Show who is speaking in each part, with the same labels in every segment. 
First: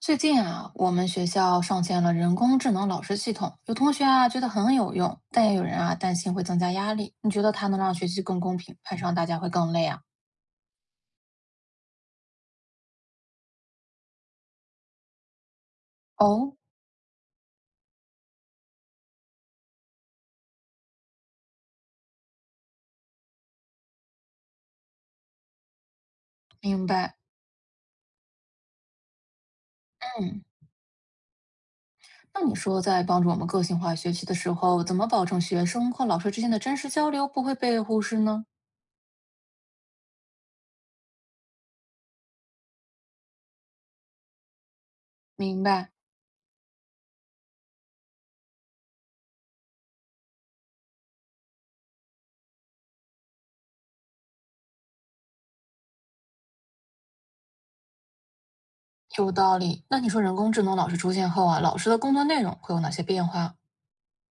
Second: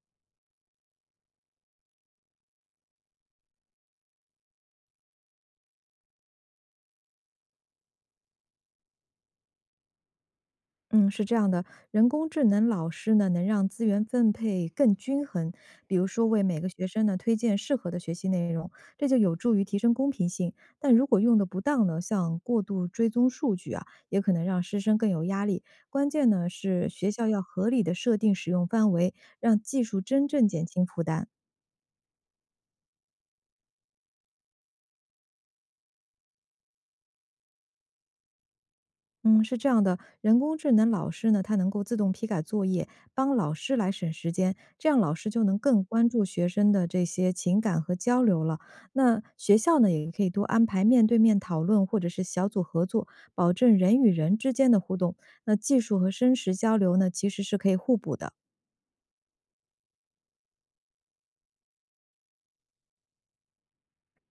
Speaker 1: 最近啊，我们学校上线了人工智能老师系统，有同学啊觉得很有用，但也有人啊担心会增加压力。你觉得它能让学习更公平，还是让大家会更累啊？
Speaker 2: 嗯，是这样的，人工智能老师呢，能让资源分配更均衡，比如说为
Speaker 1: 哦，
Speaker 2: 每个学生呢推荐适合的学习内容，这就有助于提升公平性。但如果用的不当呢，像过度追踪数据啊，也可能让师生更有压力。关键呢
Speaker 1: 明
Speaker 2: 是学
Speaker 1: 白。
Speaker 2: 校要合理的设定使用范围，让技术真
Speaker 1: 嗯，
Speaker 2: 正减轻负担。
Speaker 1: 那你说在帮助我们个性化学习的时候，怎么保证学生和老师之间的真实交流不会被忽视呢？
Speaker 2: 嗯，是这样的，人工智能老师呢，他能够自动批改作业，帮老师来省时间，这样老师就能
Speaker 1: 明
Speaker 2: 更
Speaker 1: 白，
Speaker 2: 关注学生的这些情感和交流了。那学校呢，也可以多安排面对面讨论或者是小组合作，保证人与人之间的互动。那技术和真实交流呢，其实是可以互补的。
Speaker 1: 有道理。那你说人工智能老师出现后啊，老师的工作内容会有哪些变化？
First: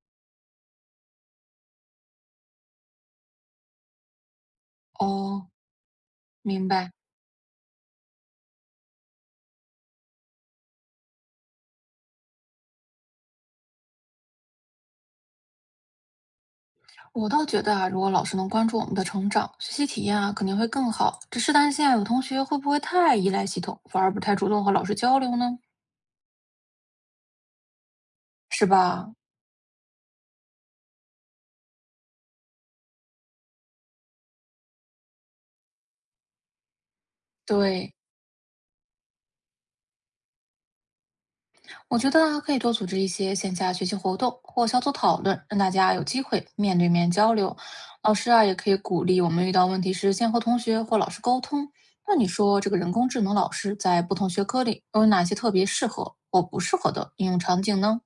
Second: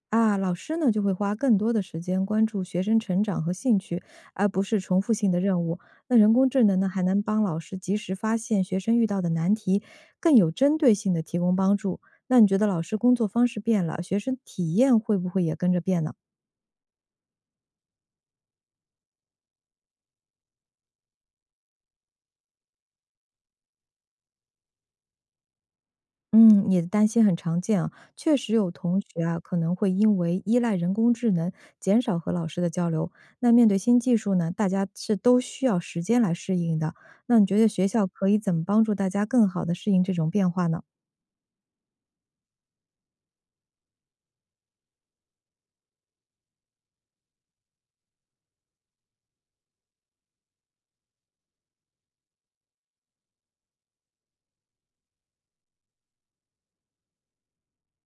Speaker 2: 啊，老师呢就会花更多的时间关注学生成长和兴趣，而不是重复性的
Speaker 1: 哦，
Speaker 2: 任务。那人工智
Speaker 1: 明
Speaker 2: 能呢，
Speaker 1: 白。
Speaker 2: 还能帮老师及时发现学生遇到的难题，更有针对性的提供帮助。那你觉得老师工作方式变了，学生体验会不会也跟着变呢？
Speaker 1: 我倒觉得啊，如果老师能关注我们的成长、学习体验啊，肯定会更好。只是担心啊，有同学会不会太依赖系统，反而不太主动和老师交流呢？
Speaker 2: 嗯，你的担心很常见啊，确实
Speaker 1: 是
Speaker 2: 有同
Speaker 1: 吧？
Speaker 2: 学啊可能会因为依赖人工智能，减少和老师的交流。那面对新技术呢，大家是都需要时间来适应的。那你觉得学
Speaker 1: 对，
Speaker 2: 校可以怎么帮助大家更好的适应这种变化呢？
Speaker 1: 我觉得啊，可以多组织一些线下学习活动或小组讨论，让大家有机会面对面交流。老师啊，也可以鼓励我们遇到问题时先和同学或老师沟通。那你说这个人工智能老师在不同学科里有哪些特别适合或不适合的应用场景呢？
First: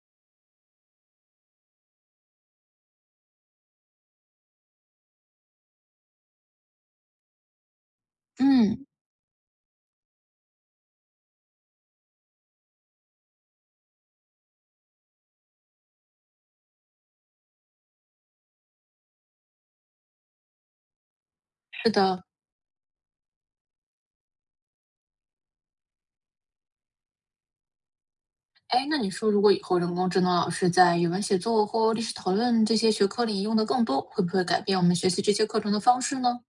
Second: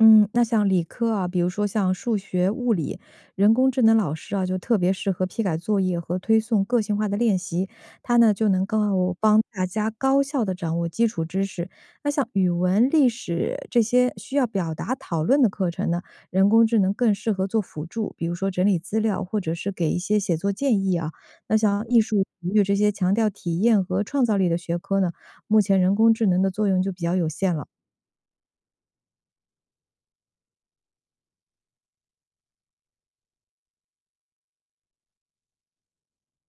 Speaker 2: 嗯，那像理科啊，比如说像数学、物理，人工智能老师啊，就特别适合批改作业和推送个性化的练习，它呢就能
Speaker 1: 嗯，
Speaker 2: 够帮大家高效的掌握基础知识。那像语文、历史这些需要表达讨论的课程呢，人工智能更适合做辅助，比如说整理资料或者是给一些写作建议啊。那像
Speaker 1: 是
Speaker 2: 艺术、
Speaker 1: 的，
Speaker 2: 体育这些强调体验和创造力的学科呢，目前人工智能的作用就比较有限了。
Speaker 1: 哎，那你说如果以后人工智能老师在语文写作或历史讨论这些学科里用的更多，会不会改变我们学习这些课程的方式呢？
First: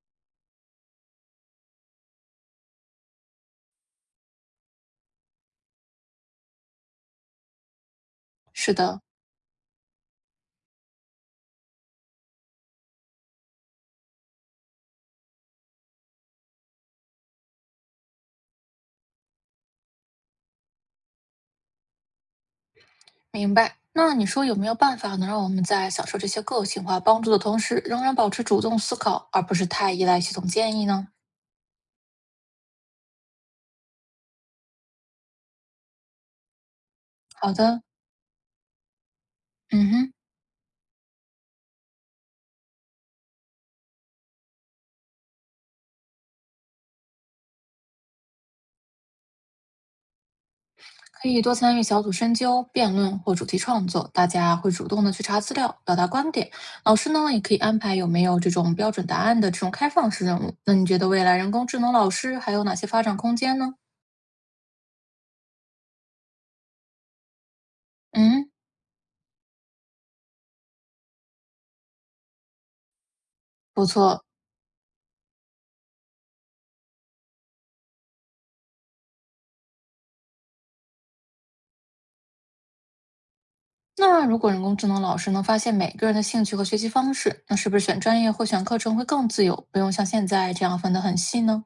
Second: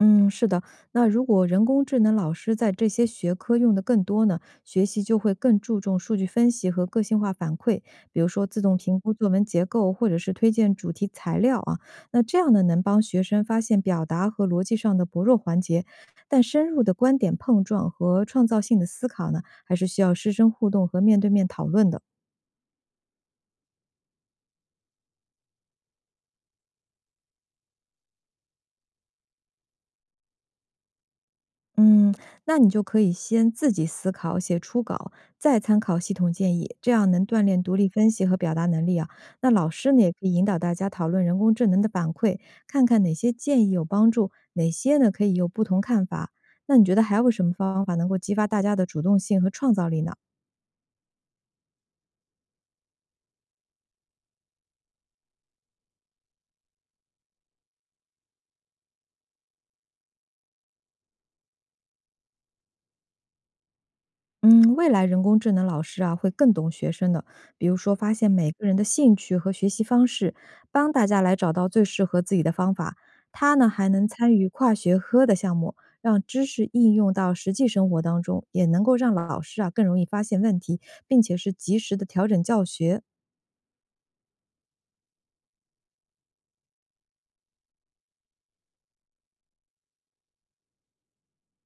Speaker 2: 嗯，是的。那如果人工智能老师在这些学科用的更多呢，学习就会更注重数据分析和个性化反馈，比如说自
Speaker 1: 是
Speaker 2: 动评
Speaker 1: 的，
Speaker 2: 估作文结构，或者是推荐主题材料啊。那这样呢，能帮学生发现表达和逻辑上的薄弱环节，但深入的观点碰撞和创造性的思考呢，还是需要师生互动和面对面讨论的。
Speaker 1: 明白。那你说有没有办法能让我们在享受这些个性化帮助的同时，仍然保持主动思考，而不是太依赖系统建议呢？
Speaker 2: 嗯，那你就可以先自己思考、写初稿，再参考系统建议，这样能锻
Speaker 1: 好
Speaker 2: 炼独
Speaker 1: 的，
Speaker 2: 立分析和表达能力啊。那老
Speaker 1: 嗯
Speaker 2: 师呢，也
Speaker 1: 哼。
Speaker 2: 可以引导大家讨论人工智能的反馈，看看哪些建议有帮助，哪些呢可以有不同看法。那你觉得还有什么方法能够激发大家的主动性和创造力呢？
Speaker 1: 可以多参与小组深究、辩论或主题创作，大家会主动的去查资料、表达观点。老师呢，也可以安排有没有这种标准答案的这种开放式任务。那你觉得未来人工智能老师还有哪些发展空间呢？
Speaker 2: 嗯，未来人工智能老师啊会更懂学生的，比如说发现
Speaker 1: 嗯，
Speaker 2: 每个人的兴趣和学习方式，帮大家来找到最适合自己的方法。他呢
Speaker 1: 不
Speaker 2: 还能
Speaker 1: 错。
Speaker 2: 参与跨学科的项目，让知识应用到实际生活当中，也能够让老师啊更容易发现问题，并且是及时的调整教学。
Speaker 1: 那如果人工智能老师能发现每个人的兴趣和学习方式，那是不是选专业或选课程会更自由，不用像现在这样分得很细呢？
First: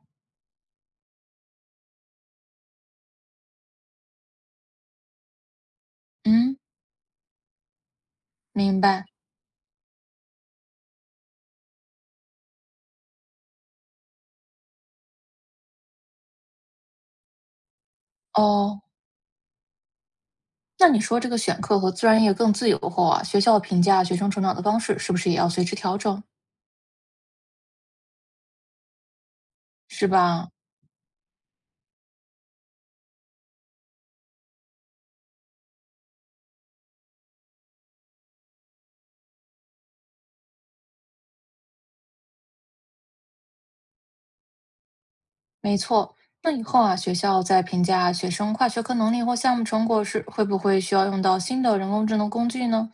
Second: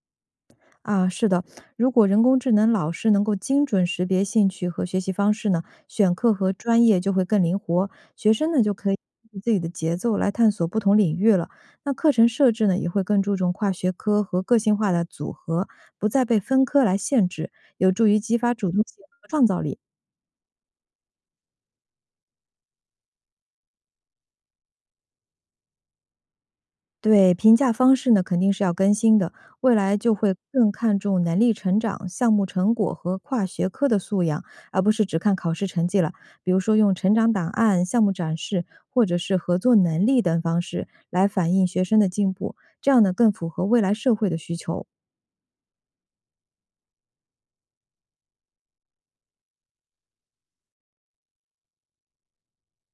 Speaker 2: 啊，是的，如果人工智能老师能够精准识别兴趣和学习方式呢，选课和
Speaker 1: 嗯，
Speaker 2: 专业就会更灵活，学生呢就
Speaker 1: 明
Speaker 2: 可以
Speaker 1: 白。
Speaker 2: 根据自己的节奏来探索不同领域了。那课程设置呢也会更注重跨学科和个性化的组合，不再被分科来限制，有助于激发主动
Speaker 1: 哦，
Speaker 2: 性和创造力。
Speaker 1: 那你说这个选课和专业更自由后啊，学校评价学生成长的方式是不是也要随之调整？
Speaker 2: 对，评价方式呢肯定是要更新的，未来
Speaker 1: 是
Speaker 2: 就会
Speaker 1: 吧？
Speaker 2: 更看重能力成长、项目成果和跨学科的素养，而不是只看考试成绩了。比如说用成长档案、项目展示，或者是合作能力等方式来反映学生的进步，这样呢更符合未来社会的需求。
Speaker 1: 没错。那以后啊，学校在评价学生跨学科能力或项目成果时，会不会需要用到新的人工智能工具呢？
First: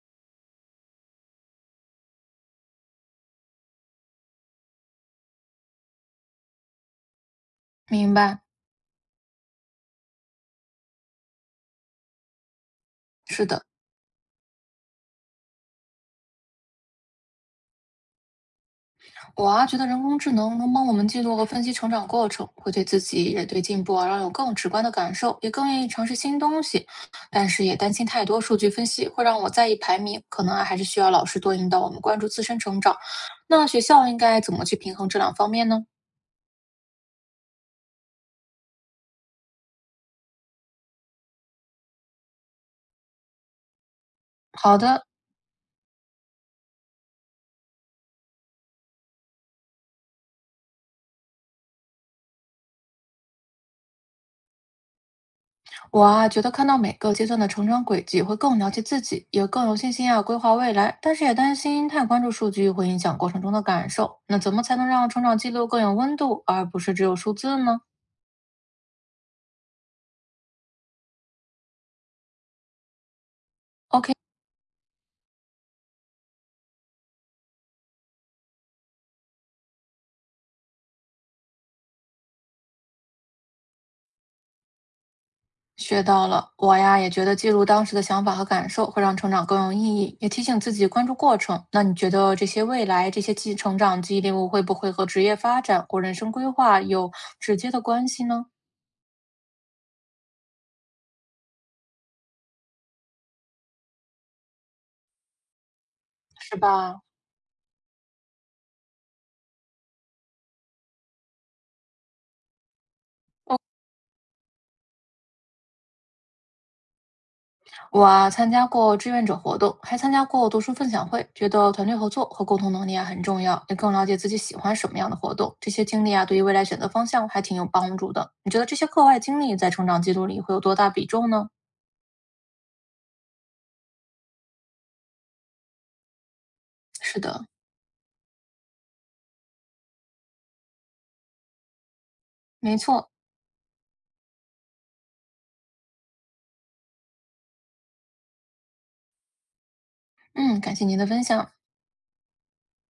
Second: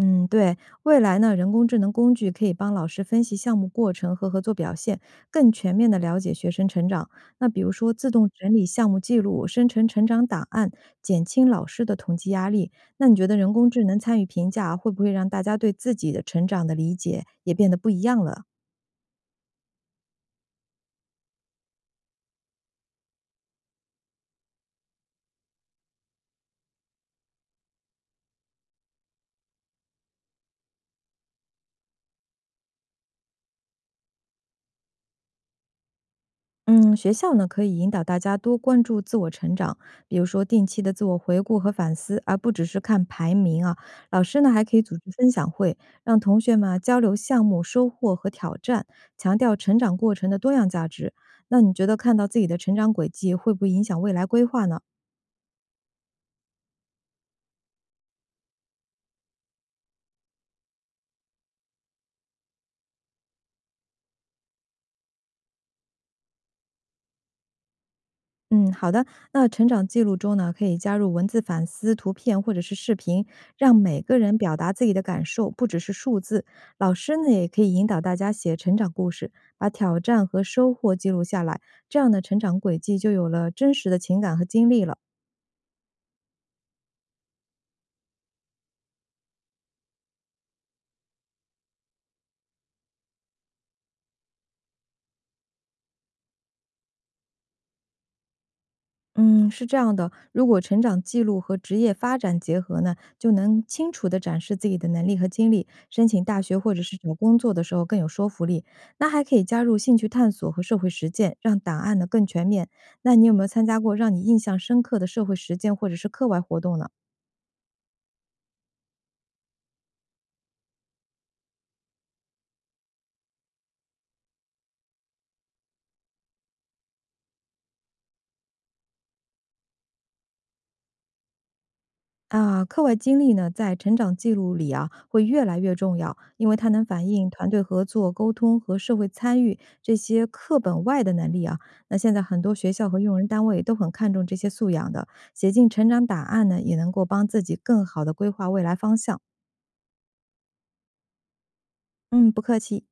Speaker 2: 嗯，对，未来呢，人工智能工具可以帮老师分析项目过程和合作表现，更全面的了解学生成长。那比如说，自
Speaker 1: 明
Speaker 2: 动
Speaker 1: 白。
Speaker 2: 整理项目记录，生成成长档案，减轻老师的统计压力。那你觉得
Speaker 1: 是
Speaker 2: 人
Speaker 1: 的，
Speaker 2: 工智能参与评价，会不会让大家对自己的成长的理解也变得不一样了？
Speaker 1: 我啊觉得人工智能能帮我们记录和分析成长过程，会对自己也对进步啊，让有更直观的感受，也更愿意尝试新东西。但是也担心太多数据分析会让我在意排名，可能啊还是需要老师多引导我们关注自身成长。那学校应该怎么去平衡这两方面呢？
Speaker 2: 嗯，学校呢可以引导大家多关注自我成长，比如说定期的自我回顾和反思，而不只是看排名啊。老师呢还可
Speaker 1: 好
Speaker 2: 以组织
Speaker 1: 的，
Speaker 2: 分享会，让同学们啊交流项目收获和挑战，强调成长过程的多样价值。那你觉得看到自己的成长轨迹，会不会影响未来规划呢？
Speaker 1: 我啊，觉得看到每个阶段的成长轨迹，会更了解自己，也更有信心啊规划未来。但是也担心太关注数据会影响过程中的感受。那怎么才能让成长记录更有温度，而不是只有数字呢
Speaker 2: 嗯，好的。那成长记录中呢，可以加入文字反思、图片或者是视频，让每
Speaker 1: ？OK，
Speaker 2: 个人表达自己的感受，不只是数字。老师呢，也可以引导大家写成长故事，把挑战和收获记录下来，这样的成长轨迹就有了真实的情感和经历了。
Speaker 1: 学到了。我呀也觉得记录当时的想法和感受会让成长更有意义，也提醒自己关注过程。那你觉得这些未来这些记成长记录会不会和职业发展或人生规划有直接的关系呢？
Speaker 2: 嗯，是这样的，如果成长记录和职业发展结合呢，就能清楚地展示自己的能力和经历，申请大学
Speaker 1: 是
Speaker 2: 或者是
Speaker 1: 吧？
Speaker 2: 找工作的时候更有说服力。那还可以加入兴趣探索和社会实践，让档案呢更全面。那你有没有参加过让你印象深刻的社会实践或者是课外活动呢？
Speaker 1: 我啊，参加过志愿者活动，还参加过读书分享会，觉得团队合作和沟通能力啊很重要，也更了解自己喜欢什么样的活动。这些经历啊，对于未来选择方向还挺有帮助的。你觉得这些课外经历在成长记录里会有多大比重呢？
Speaker 2: 啊，课外经历呢，在成长记录里啊，会越来越重要，因为它能反
Speaker 1: 是
Speaker 2: 映
Speaker 1: 的，
Speaker 2: 团队合作、沟通和社会参与这些课本外的能力啊。那现在很多学
Speaker 1: 没
Speaker 2: 校和
Speaker 1: 错。
Speaker 2: 用人单位都很看重这些素养的，写进成长档案呢，也能够帮自己更好的规划未来方向。
Speaker 1: 嗯，感谢您的分享。
Speaker 2: 嗯，不客气。